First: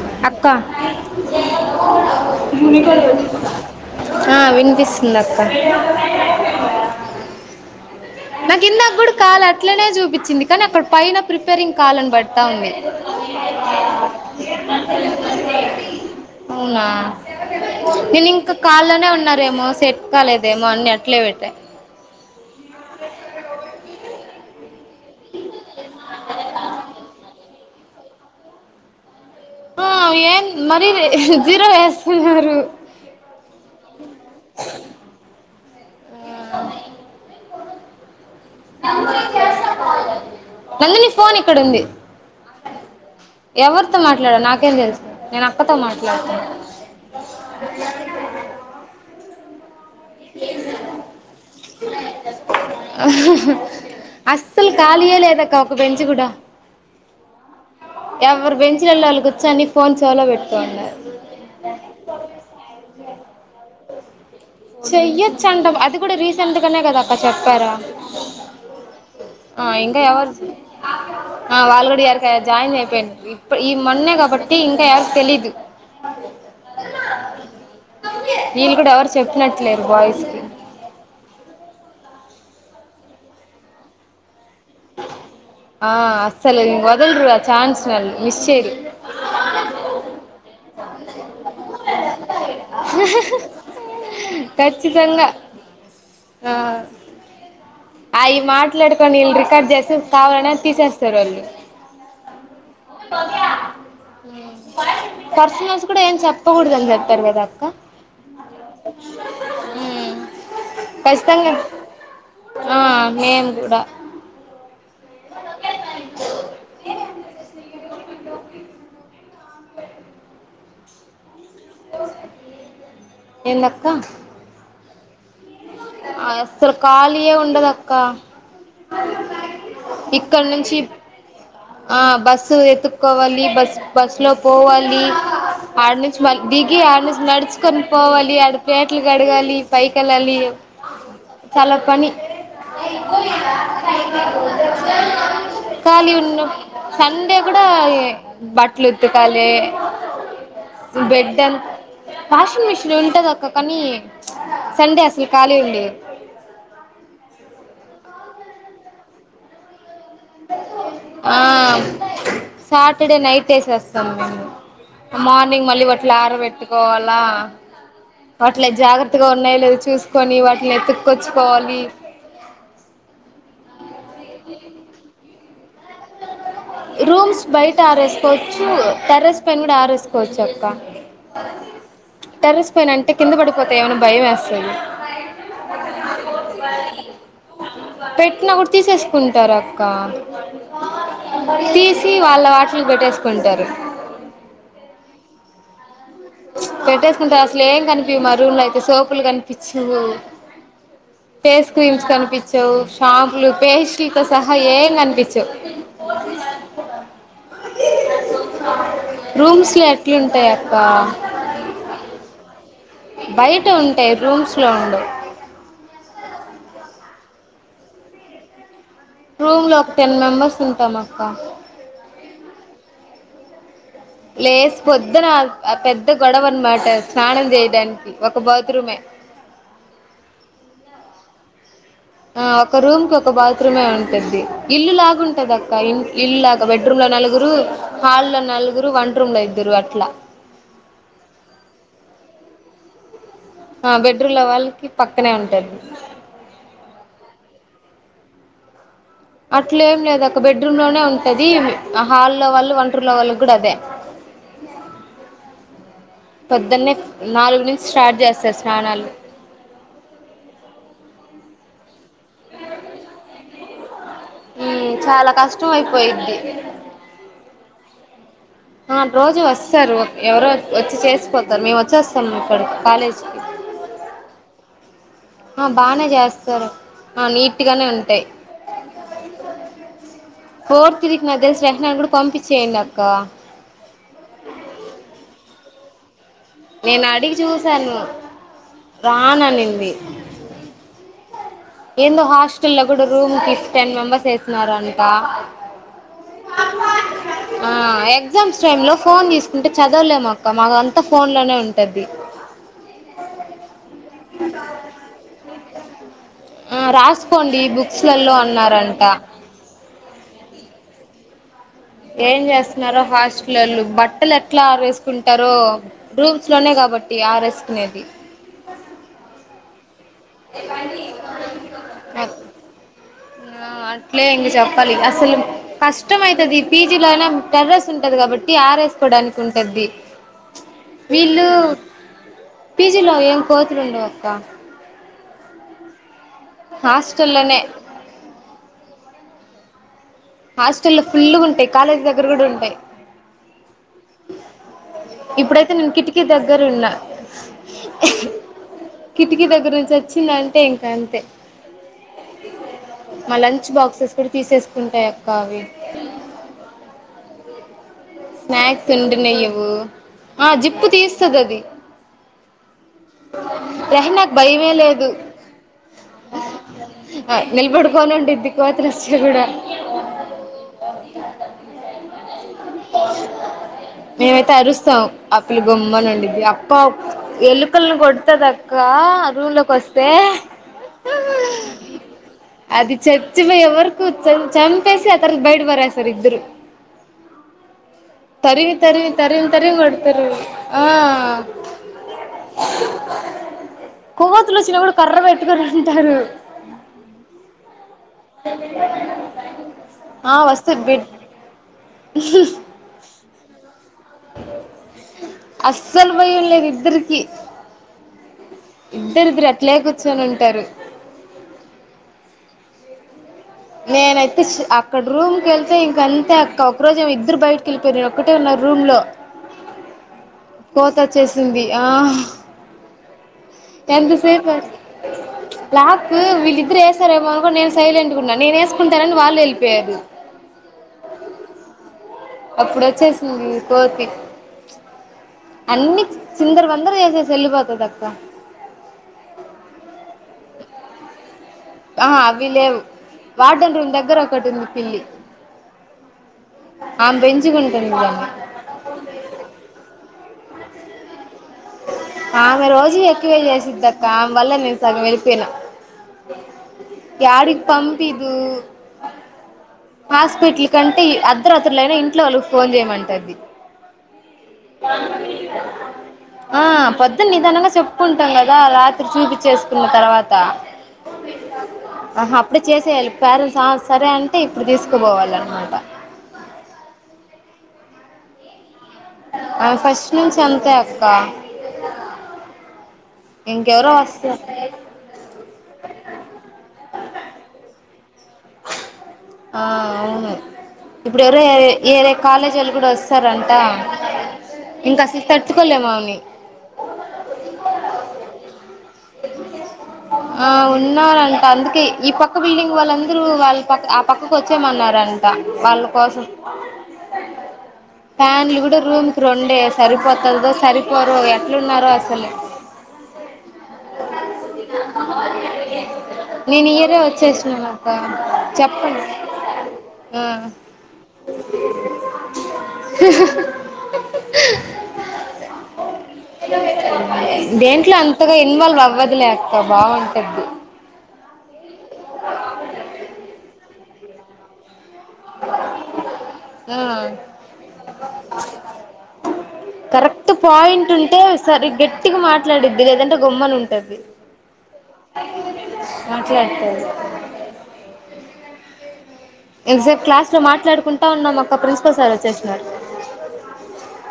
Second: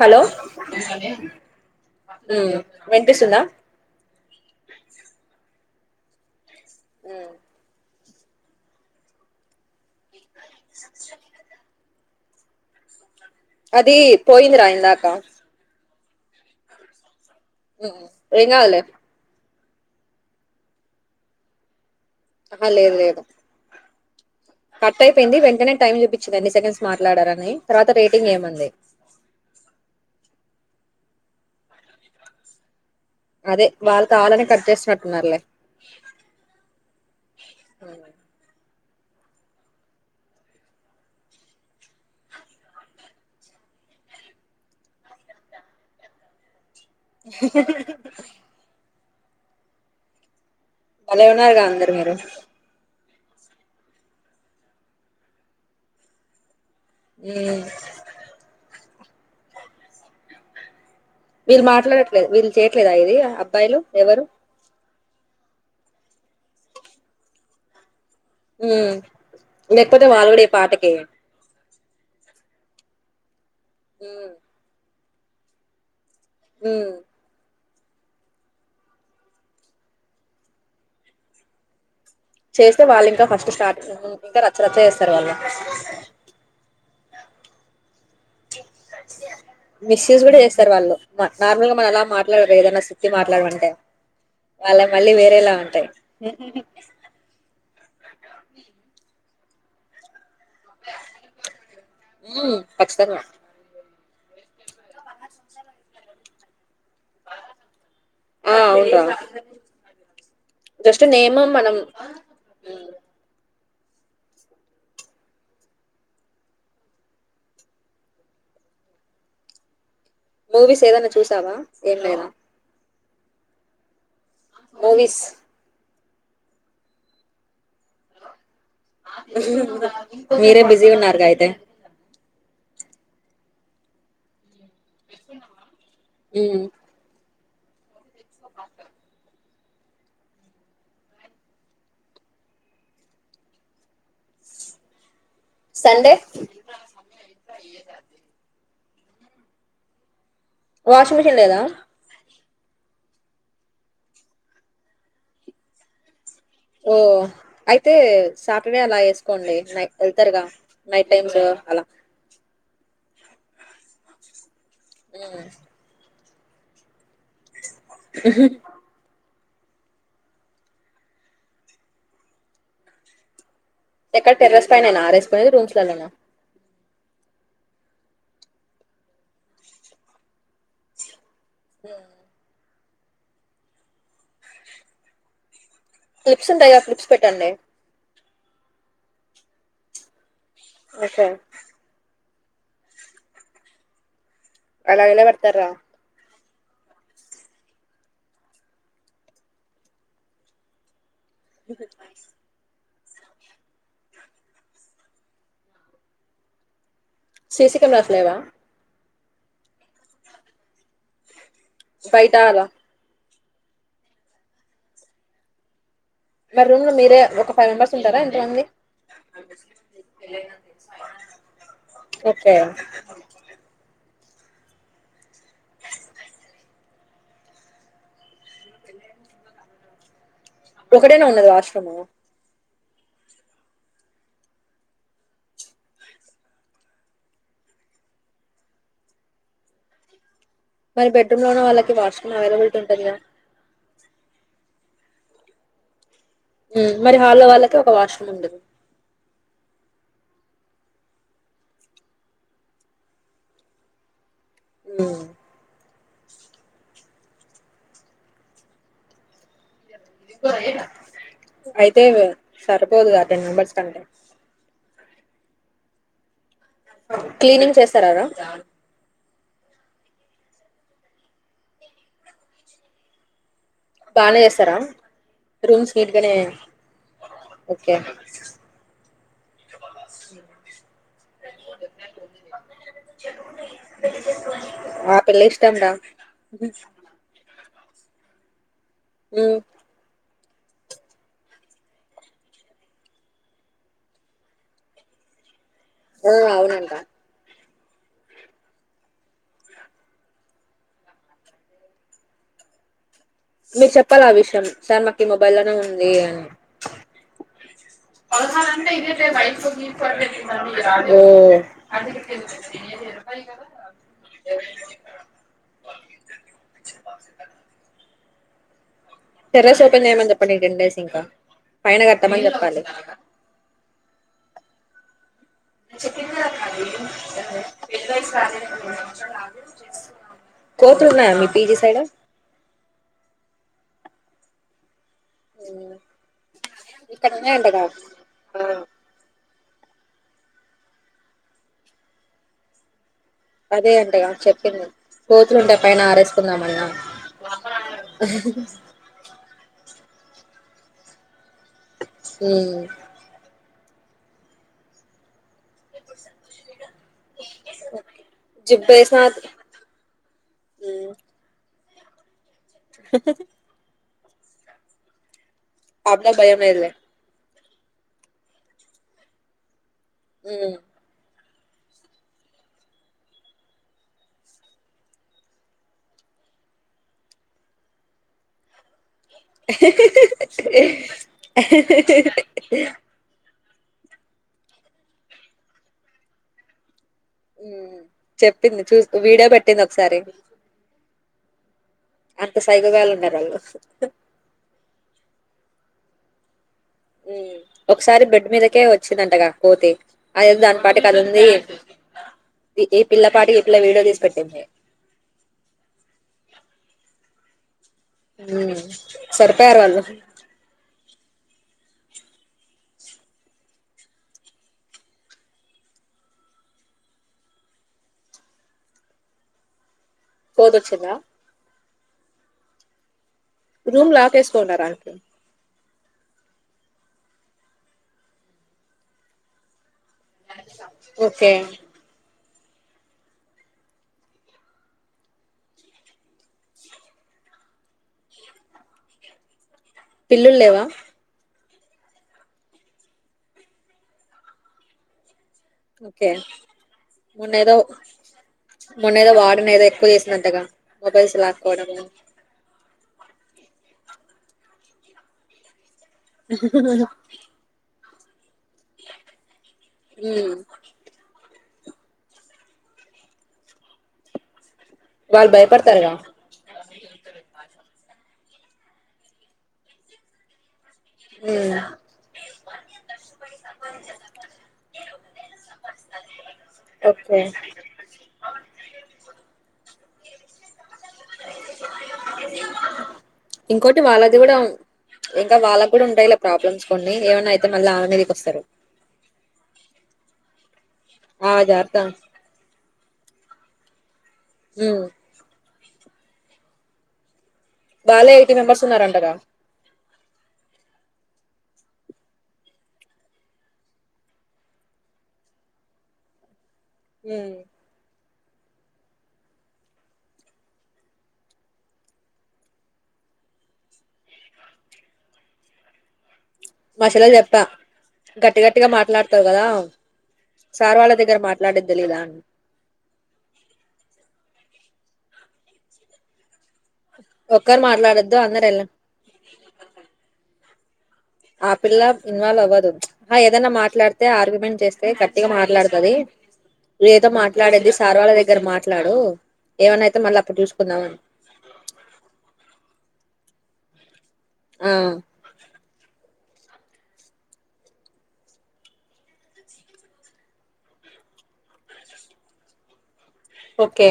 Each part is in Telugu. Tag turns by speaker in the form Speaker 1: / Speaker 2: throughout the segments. Speaker 1: హలో
Speaker 2: అక్క
Speaker 1: ఉమ్ వినిపిస్తుందా
Speaker 2: హా వినిపిస్తుంది అక్క
Speaker 1: హ్
Speaker 2: మాకు ఇందక కూడా కాల్ అట్లనే చూపించింది కానీ అక్కడ పైన ప్రిపేరింగ్ కాలను బడతా ఉంది
Speaker 1: అది పోయిందిరా ఇందాకా
Speaker 2: అవునా నేను
Speaker 1: ఏం
Speaker 2: ఇంకా
Speaker 1: కాదులే
Speaker 2: కాల్లోనే ఉన్నారేమో సేట్ కాలేదేమో అన్నీ అట్లే పెట్టా
Speaker 1: ఆహా లేదు లేదు కట్ అయిపోయింది. వెంటనే టైం చూపించింది. ఏన్ని సెకండ్స్ మాట్లాడారని తర్వాత రేప్ టికి ఏముంది
Speaker 2: ఆ ఏం మరి ఇ హ జీరో వేస్తున్నారు.
Speaker 1: అదె వాళ్ళతో ఆళ్ళనె కట్ చేసినట్టున్నారులే [unintelligible]
Speaker 2: అ
Speaker 1: అ
Speaker 2: నందిని ఫోన్ ఇక్కడుంది ఎవరితో మాట్లాడానో నాకేం తెలుసు నేను అక్కతో మాట్లాడుతునా
Speaker 1: [unintelligible] భలే ఉన్నార్ర అందరు మీరు
Speaker 2: హ హ హ అస్సలు ఖాళీయే లేదక్క ఒక బెంచ్ కూడా
Speaker 1: ఈ మ్
Speaker 2: ఎవరు బెంచిలల్లో వాళ్ళ కూర్చొని ఫోన్ చెవులో పెట్టుకోవుండారు
Speaker 1: వీళ్ళు మాట్లాడట్లేదు వీళ్ళు చేయట్లేద ఇది అబ్బాయిలు ఎవరు
Speaker 2: చెయ్యొచ్చంట అది కూడా రీసెంట్ గానే కదక్క చెప్పారు
Speaker 1: ఉం లేకపోతే
Speaker 2: ఎవరు
Speaker 1: వాళ్ళగూడే పాటకి
Speaker 2: ఆ వాళ్ళు కూడా ఈ యాడి కాడ జాయిన్ జేపి పె [unintelligible] ఈ మన్నే
Speaker 1: ఉమ్
Speaker 2: కాబట్టి ఇంక [unintelligible] తెలిదు
Speaker 1: హుమ్
Speaker 2: వీళ్ళు కూడ ఎవరు చెప్పినట్లేరు బాయ్స్ కి
Speaker 1: చేస్తే వాళ్ళింక ఫస్ట్ స్టార్ట్ మ్ ఇంకా రార్
Speaker 2: ఆ అస్సలు ఇన్వాల్ రో [unintelligible] ఆఛాన్స్నల్ మిస్ చేయరి
Speaker 1: నా నార్మల్గా అలా మాట్లాడరేదన్నా సుత్తి మాట్లాడమంటే వాళ్ళ మళ్ళీ
Speaker 2: ఖచ్చితంగా
Speaker 1: వేరేలా ఉంటాయి [unintelligible]
Speaker 2: అయి మాట్లాడుకోండి ఈళ్ రికార్డ్ చేసి కావాలనే తీసేస్తారు వాళ్ళు
Speaker 1: ఉమ్ ఖచ్చితంగా
Speaker 2: పర్సనల్స్ కూడా ఏం చెప్పకూడదని చెప్
Speaker 1: ఆ అవున్రా జస్ట్ నేమ్
Speaker 2: ఖచ్చితంగా
Speaker 1: మనం
Speaker 2: ఆ మే ఇది గూడ [unintelligible]
Speaker 1: మూవీస్ ఏదన్న చూస్ కదా ఏం లేదా
Speaker 2: ఏందక్క
Speaker 1: మూవీస్
Speaker 2: ఆ అస్సలు ఖాళీయే ఉండదక్క
Speaker 1: మీరే బిజీ ఉన్నారుగా అయితే
Speaker 2: స్ ఎతుక్కోవాలి బస్ బస్సు లో పోవాలి ఆడ నుంచి మళ్ళీ
Speaker 1: ఉమ్
Speaker 2: దిగి ఆడ నుంచి నడిచి కొన్ పోవాలి ఆడ ప్లేట్లు కడగాలి పైకెళ్లాలి చాల పని ఖాళీ
Speaker 1: సండే
Speaker 2: ఉన్నప్ సండే కూడా బట్ట్ బట్టలు ఉతకాలే
Speaker 1: వాషింగ్ మిషిన్ లేదా
Speaker 2: వాషింగ్ మిషిన్ ఉంటది అక్క కానీ సండే అసలు ఖాళీ ఉండే
Speaker 1: ఓ అయితే సాటర్డే అలా వేసుకోండి నై వెళ్తారుగా నైట్ టైమ్
Speaker 2: ఆ
Speaker 1: లో అలా
Speaker 2: సాటర్డే నైట్ వేసేస్తాం మేము
Speaker 1: ఉమ్.
Speaker 2: మార్నింగ్ మళ్ళీ వటి ప్లర్ పెట్టుకోవాలా వాట్లే జాగ్రత్తగా ఉన్నాయలేదో చూసుకొని వాటిని ఎతుక్కొచ్చుకోవాలి.
Speaker 1: ఎక్కడ టెర్రస్ పైనేనా ఆరెస్ నేది రూమ్స్ లల్లన
Speaker 2: రూమ్స్ బయట ఆరేసుకోవచ్చు టెర్రెస్ పైన కూడా ఆరేసుకోవచ్చు అక్క
Speaker 1: ఉమ్
Speaker 2: టెర్రస్పైయినంటే కింద పడిపోతా ఏమో అని భయం వేస్తా
Speaker 1: క్లిప్స్ ఉంటాయి కదా క్లిప్స్ పెట్టండి
Speaker 2: పెట్ పెట్నా కూడా తీసేసుకుంటారు అక్క
Speaker 1: ఓకే
Speaker 2: తీసి వాళ్ళ వాటిలకు పెట్టేసుకుంటారు
Speaker 1: అలా ఎలా పెడతారు రా
Speaker 2: పెట్టేసుకుంటారు అసలు ఏం కనిపివు మా రూమ్ లో అయితే సోపులు కనిపించవు ఫేస్ క్రీమ్స్ కనిపించవు. షాంపులు పేస్ట్రీలతో సహా ఏం కనిపించవు.
Speaker 1: సిసి కెమెరాస్ లేవా
Speaker 2: రూమ్స్లో ఎట్లుంటాయాక్క
Speaker 1: ఫైట ఆర
Speaker 2: బయట ఉంటాయి రూమ్స్లో ఉండవు.
Speaker 1: మరి రూమ్ లో మీరే ఒక ఫైవ్ మెంబెర్స్ ఉంటారా ఎంతమంది
Speaker 2: రూమ్ లో ఒక టెన్ మెంబర్స్ ఉంటాం అక్క
Speaker 1: ఓకే
Speaker 2: లేస్ పొద్దున ఆ పెద్ద గొడవ అన్నమాట స్నానం చేయడానికి ఒక బాత్రూమే
Speaker 1: ఒకడేన ఉన్నది వాశ్రూము
Speaker 2: ఆ ఒక రూమ్ కి ఒక బాత్రూమే ఉంటంది ఇల్లు లాగుంటది అక్క ఇ ఇల్లు లాగా బెడ్రూమ్ లో నలుగురు హాల్ లో నలుగురు వంట్ రూమ్ లో ఇద్దరు అట్లా
Speaker 1: మరి బెడ్రూమ్ లో ఉన్న వాళ్ళకి వాష్రూమ్ అవైలబిలిటీ ఉంటదిగా
Speaker 2: ఆ బెడ్రూమ్ లో వాళ్ళకి పక్కనే ఉంటది
Speaker 1: మ్ మరి హాల్లో వాళ్ళకి ఒక వాష్రూమ్ ఉండదు
Speaker 2: అట్ల ఏం లేదు ఒక బెడ్రూమ్ లోనే ఉంటది హాల్లో వాళ్ళు వంట రూం లో వాళ్ళకూడ అదే
Speaker 1: మ్
Speaker 2: పొద్దున్నే నాలుగు నుంచి స్టార్ట్ చేస్తారు స్నానాలు
Speaker 1: అయితే సరిపోదు గా టెన్ నెంబర్స్ కంటే
Speaker 2: ఉ చాలా కష్టం అయిపోయిద్ది
Speaker 1: క్లీనింగ్ చేస్తారా రా
Speaker 2: ఆ రోజు వస్తారు ఎవరో వచ్చి చేసిపోతారు మేము వచ్చేస్తాము ఇక్కడకి కాలేజీకి
Speaker 1: బానే చేస్తారా
Speaker 2: ఆ
Speaker 1: రూమ్స్
Speaker 2: బానే
Speaker 1: నీట్ గానే
Speaker 2: చేస్తారు ఆ నీట్ గానె
Speaker 1: ఓకే
Speaker 2: ఉంటాయి ఫోర్ త్రీ కి నా తెలిసి రాసిన కూడా పంపించేయండి అక్క
Speaker 1: భలె ఇష్టంరా
Speaker 2: నేను అడిగి చూస్ స్తను
Speaker 1: ఉమ్,
Speaker 2: రాననింది ఏందో హాస్టల్ లో కూడా రూమ్ కి టెన్ మెంబెర్స్ ఏస్తున్నారంట
Speaker 1: ఆ అవునంట
Speaker 2: ఆ ఎగ్జామ్స్ టైమ్ లో ఫోన్ తీసుకుంటె చదవలేము అక్క మాకు అంతా ఫోన్ లోనె ఉంటద్ది
Speaker 1: మీరు చెప్పాలి ఆ విషయం సార్ మాకు ఈ మొబైల్ లోనే ఉంది అని
Speaker 2: ఆ రాసుకోండి బుక్స్లలో
Speaker 1: పదహారు అంటె
Speaker 2: అన్నారంట
Speaker 1: ఇదేది వైఫు గిఫు అన్ని ముందర ఓ
Speaker 2: ఏం చేస్తున్నారో హాస్టల్ళ్ బట్టలు ఎట్లా ఆరేసుకుంటారో రూమ్స్ లోనే కాబట్టి ఆరేసుకునేది
Speaker 1: టెర్రస్ కిందేయమని చెప్పండి ఈ టెన్డేస్ ఇంకా పైన కట్టమని చెప్పండి
Speaker 2: ఆ అట్లే ఇంగ చెప్పాలి అసలు కష్టం అయితది పీజీ లో అయినా టెర్రస్ ఉంటది కాబట్టి ఆరేసుకోడానికి ఉంటది
Speaker 1: కోతులు ఉన్నాయా మీ
Speaker 2: వీళ్ళు
Speaker 1: పీజీ సైడ్
Speaker 2: పీజిలో ఏం కో ఉండవ్ అక్క
Speaker 1: అ ఇక్కడైనే
Speaker 2: హాస్టల్లోనే
Speaker 1: ఉండద ఆ
Speaker 2: హాస్టల్లు ఫుల్లుగుంటాయి కాలేజీ దగ్గర కూడ ఉంటాయి
Speaker 1: అదే అంటగా చెప్పింది కోతులు
Speaker 2: ఇప్పుడైతే
Speaker 1: ఉంటయి
Speaker 2: నేను
Speaker 1: పైన
Speaker 2: కిటికీ దగ్గర
Speaker 1: ఆరేసుకుందామన్నా
Speaker 2: ఉన్నా కిటికీ దగ్గర నుంచి వచ్చిందంటే ఇంకా అంతే మ లంచ్ బాక్స్ తాస్కుడు తీసేసుకుంటాయి అక్క అవి
Speaker 1: మికి సుదం
Speaker 2: స్నాక్స్ ఉండి నెయ్యవు ఆ జిప్పు
Speaker 1: మ్
Speaker 2: తీస్తది అది రెహన్ నాకు భయమే లేదు
Speaker 1: అప్పుడ భయమే ఇలే
Speaker 2: నిలబడుకొని ఉండిది కోతులు వచ్చా కూడా
Speaker 1: ఉ
Speaker 2: మేమైతే అరుస్తాం ఆ పిల్ల గొమ్మనుండిది అప్ప ఎలుకలను కొడతదక్క అది చచ్చిపోయే వరకు చన్ చంపేసి ఆ తర్వాత బయట పడేస్తారు ఇద్దరు
Speaker 1: ఉ
Speaker 2: తరివి తరివి తరివి తరివి కొడతారు ఆ
Speaker 1: అంత సైకోగాళ్ళు ఉన్నారు వాళ్ళు
Speaker 2: కొవ్వతు లోచ్చినప్పుడు కర్ర పెట్టుకుని ఉంటారు
Speaker 1: వే ఒకసారి బెడ్ మీదకే వచ్చిందంటగా కోతి
Speaker 2: ఆ
Speaker 1: అదేదో
Speaker 2: వస్తే
Speaker 1: దాని పాటు
Speaker 2: బెడ్
Speaker 1: కాదుంది ఇది పిల్ల పాటి గీ
Speaker 2: అస్సలు భయంలేదు ఇద్దరికీ
Speaker 1: మ్
Speaker 2: ఇద్దరిద్దరూ అట్లే
Speaker 1: సరిపోయారు వాళ్ళు
Speaker 2: కూర్చొని ఉంటారు నేనైతే సు అక్కడ రూమ్ కేళ్తే ఇంకంతే అక్క ఒక్క రోజు ఏమో ఇద్దరు బైటి కేళ్ళిపోయరు నేనొక్కటే ఉన్న రూమ్లో
Speaker 1: కోతి వచ్చిందా
Speaker 2: కోతచ్చేసింది ఆ
Speaker 1: రూమ్ లాక్
Speaker 2: ఎంతసేపు
Speaker 1: ఏసుకొన్నారా టు
Speaker 2: లాక్ వీళ్ళిద్దరు వేసారేమో అనుకో నేను సైలెంట్ ఉన్న నేను వేసుకుంటానని వాళ్ళు వెళ్ళిపోయారు
Speaker 1: ఓకే
Speaker 2: అప్పుడు వచ్చేసింది కోతి అన్ని సిందర వందర చేసేసి వెళ్ళిపోతదక్క
Speaker 1: పిల్లులు లేవా
Speaker 2: ఆ అవి లేవు వార్డెన్ రూమ్ దగ్గర ఒకటి ఉంది పిల్లి
Speaker 1: ఓకే
Speaker 2: ఆమె
Speaker 1: మొన్న ఏదో
Speaker 2: పెంచుకుంటుంది దాన్ని
Speaker 1: మొన్న ఏదో వార్డెన్ ఏదో ఎక్కువ చేసిందంటగా మొబైల్స్ లా కొడము
Speaker 2: అన్ని ఎక్కువే చేసిద్దక్కా అమే వల్ల నేను సగ అయి పేనా యారీ ఇప్పం పిండు
Speaker 1: ఉమ్
Speaker 2: హాస్పిటల్ కంటే అ అర్ధరాత్రులయినా ఇంట్లో వాళ్ళకి ఫోన్ చేయమంటది
Speaker 1: వాళ్ళు భయపడతారుగా
Speaker 2: ఆ పొద్దున్న నిదానంగా చెప్ ప్పుకుంటాం కదా రాత్రి చూపి చేేసుకున్న తర్వాత
Speaker 1: మ్మ్
Speaker 2: ఆహా అప్పుడే చేసేయాలి పేరెంట్స్ ఆ సరే అంటే ఇప్పుడు తీసుకుపోవాల అన్నమాట
Speaker 1: అ
Speaker 2: అ ఫస్ ను నుంచి అంతే అక్క ఇంకెవరో
Speaker 1: ఇంకోటి వాళ్ళది కూడా
Speaker 2: వస్తారు
Speaker 1: ఇంకా వాళ్ళకి కూడా ఉంటాయిలే ప్రాబ్లమ్స్ కొన్నీ ఏమన్నా అయితే మళ్ళీ ఆళ్ళ మీదకి వస్తారు.
Speaker 2: ఆ అవును ఇప్పుడు ఎవరో
Speaker 1: ఆ
Speaker 2: ఏరే
Speaker 1: జాగ్రత్త
Speaker 2: ఏరే కాలేజీ వాళ్ళు కూడా వస్తారంట. ఇంకా
Speaker 1: మ్మ్
Speaker 2: అసలు తట్టుకోలేము న్ని
Speaker 1: వల్లే యైటి మెంబర్స్ ఉన్న రంటాగా
Speaker 2: ఆ ఉన్నారంట, అందుకే ఈ పక్క బిల్డింగ్ వాళ్ళందరూ వాళ్ళ పక్క ఆ పక్కకు వచ్చేయమన్నారంట వాళ్ళ కోసం
Speaker 1: ఉమ్
Speaker 2: ఫ్యాన్లు కూడా రూమ్ కి రొండే సరిపోతుందో సరిపోరో ఎట్లున్నారో అసలు నేను ఇయరే
Speaker 1: మా చెల్లెలు చెప్పా
Speaker 2: వచ్చేసినాను అక్క,
Speaker 1: గట్టి గట్టిగా
Speaker 2: చెప్పండి
Speaker 1: మాట్లాడతావు కదా సార్ వాళ్ళ దగ్గర మాట్లాడేది తెలీదా అని ఒక్కరు
Speaker 2: దేంట్లో అం
Speaker 1: మాట్లాడొద్దు అందరు
Speaker 2: ఇన్వాల్వ్
Speaker 1: ఎళ్ళ
Speaker 2: అవ్వదులే అక్క బాగుంటది
Speaker 1: ఆ పిల్లా ఇన్వాల్వ్ అవ్వదు, ఆహా ఏదన్నాట్ మాట్ మాట్లాతే ఆర్గ్యమెంట్ చేస్
Speaker 2: ఆ
Speaker 1: ఏదో మాట్లాడేది సార్ వాళ్ళ దగ్గర మాట్లాడు ఏమన్నా అయితే
Speaker 2: కరెక్ట్
Speaker 1: మళ్ళీ అప్పుడు
Speaker 2: పాయింట్
Speaker 1: చూసుకుందామని
Speaker 2: ఉంటే సరి గట్టిగా మాట్లాడుద్ది లేదంటే గొమ్మన ఉంటది
Speaker 1: ఆ
Speaker 2: చెత్తది ఎంత సేపు క్లాస్ లో మాట్లాడుకుంటా ఉన్నాము అక్క ప్రిన్సిపల్ సార్ వచ్చేసినారు
Speaker 1: ఓకే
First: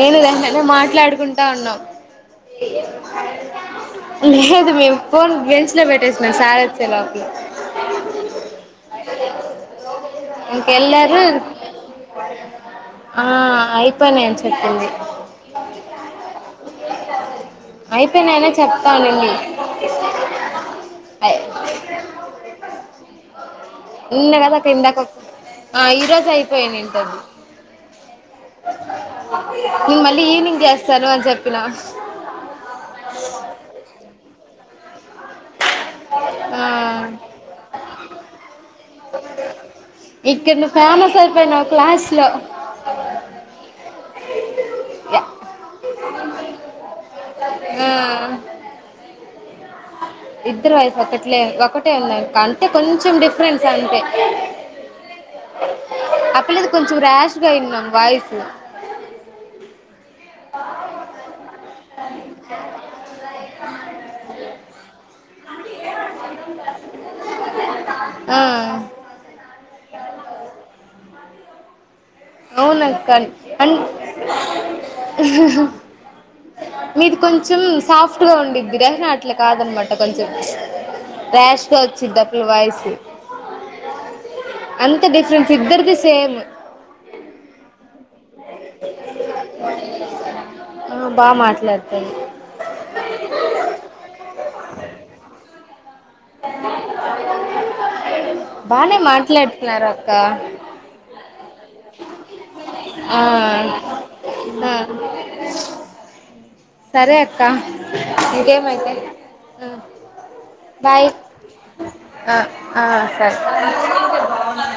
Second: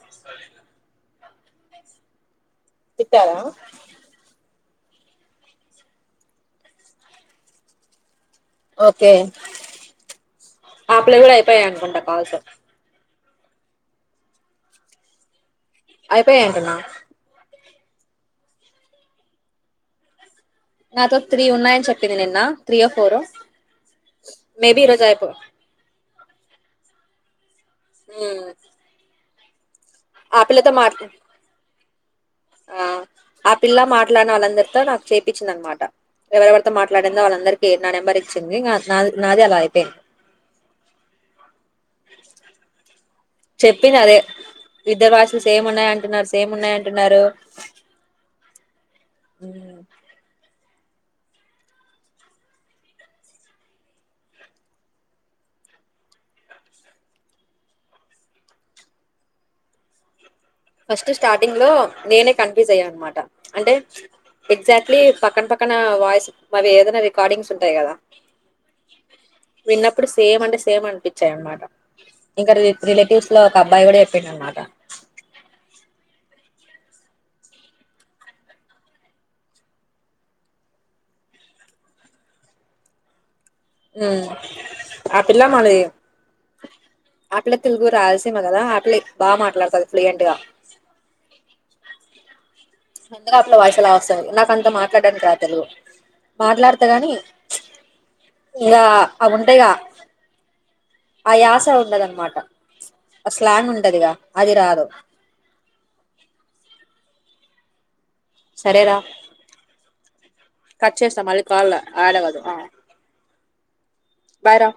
Speaker 2: నేను వెంటనే మాట్లాడుకుం తనో
Speaker 1: తిట్టారా
Speaker 2: లేదు మేము ఫోన్ బెంచ్ లో పెట్టేసినం సారోచ్చే లోపల
Speaker 1: ఓకే ఆపిల్లవి
Speaker 2: ఇంకెళ్ళారు
Speaker 1: కూడా అయిపోయా అనుకుంటా కాల్సు
Speaker 2: ఆ అయిపోనాయ్ అని చెప్పింది
Speaker 1: అయిపోయా అంటనా
Speaker 2: అయితే నేనే చెప్తా అనింది
Speaker 1: నాతో త్రీ ఉన్నాయని చెప్పింది నిన్న త్రి యో ఫోరో
Speaker 2: ఇన్న కద
Speaker 1: మేబి
Speaker 2: ఇందాక
Speaker 1: ఈరోజు అయిపో
Speaker 2: ఈ రోజు అయిపోయినింటది
Speaker 1: హ్మ్
Speaker 2: అ నేను మళ్ళీ ఈవినింగ్ చేస్తాను అని చెప్పినా
Speaker 1: ఆ ఆ పిల్ల మాట్లానోళ్ళందరితో నా ఇచ్చింది అన్నమాట
Speaker 2: ఆ
Speaker 1: ఎవరెవరితో మాట్లాడిందో వాళ్ళందరికి నా నెంబర్ ఇచ్చింది నాది నాదే అలా అయిపెయ్
Speaker 2: ఇక్కడ నువ్వు ఫేమస్ అయిపోయినావు క్లాస్ లో
Speaker 1: చెప్పింది అదే ఇద్దరు భాషలు సేమ్ ఉన్నాయి అంటున్నారు సేమ్ ఉన్నాయి అంటున్నారు
Speaker 2: ఆ ఇద్దరు వయసు ఒకట్లే ఒకటే ఉన్నాయి అంటే కొంచెం డిఫరెన్స్ అంతే ఆ ఆ పిల్లది కొంచెం ర్యాష్ గా అయ్యింది వాయిసు
Speaker 1: ఫస్ట్ స్టార్టింగ్ లో నేనే కన్ఫ్యూజ్ అయ్యాను అనమాట అంటే ఎగ్జాక్ట్ ఈ పక్కన పక్కన వాయిస్ అవి ఏదనా రికార్డింగ్స్ ఉంటాయి కదా
Speaker 2: ఆ
Speaker 1: విన్నప్పుడు సేమ్ అంటే సేమ్ అ పిచ్చయ్ అనమాట ఇంకా
Speaker 2: అవునక్క
Speaker 1: రిలేటివ్స్ లో ఒక
Speaker 2: అన్
Speaker 1: అబ్బాయి కూడా చెప్పిండు అనమాట
Speaker 2: మీది కొంచెం సాఫ్ట్ గా ఉండిద్దిర అనా అట్లా కాదనమాట కొంచెం రాష్గా వచ్చిద్ది ఆ పిల్ల వాయిసు అంత
Speaker 1: ఆ పిల్ల
Speaker 2: డిఫరెన్స్
Speaker 1: మనది
Speaker 2: ఇద్దరిది సేము
Speaker 1: ఆ పిల్ల తెలుగు రా సీమ కదా ఆ పిల్లే బాగా మాట్లాడతది ఫ్లూయెంట్ గా
Speaker 2: ఆ బాగా మాట్లాడుతది
Speaker 1: అందుకే ఆ పిల్ల వాయిస్ అలా వస్తది నాకంత మాట్లాడ్డానికి రాదు తెలుగు మాట్లాడుతా గాని ఇంగా
Speaker 2: బానే
Speaker 1: అవి ఉంటయి గా
Speaker 2: మాట్లాడుతున్నారు అక్క
Speaker 1: ఆ యాస ఉండదు అనమాట ఆ స్లాంగ్ ఉంటదిగా అది
Speaker 2: ఆ
Speaker 1: రాదు
Speaker 2: సరే అక్కా ఇంకేమీ అయితే
Speaker 1: సరేరా కట్
Speaker 2: బాయ్
Speaker 1: చేస్తా మళ్ళీ కాల్ యాడ్
Speaker 2: ఆ
Speaker 1: అవ్వదు
Speaker 2: ఆ సరే
Speaker 1: బాయ్ రా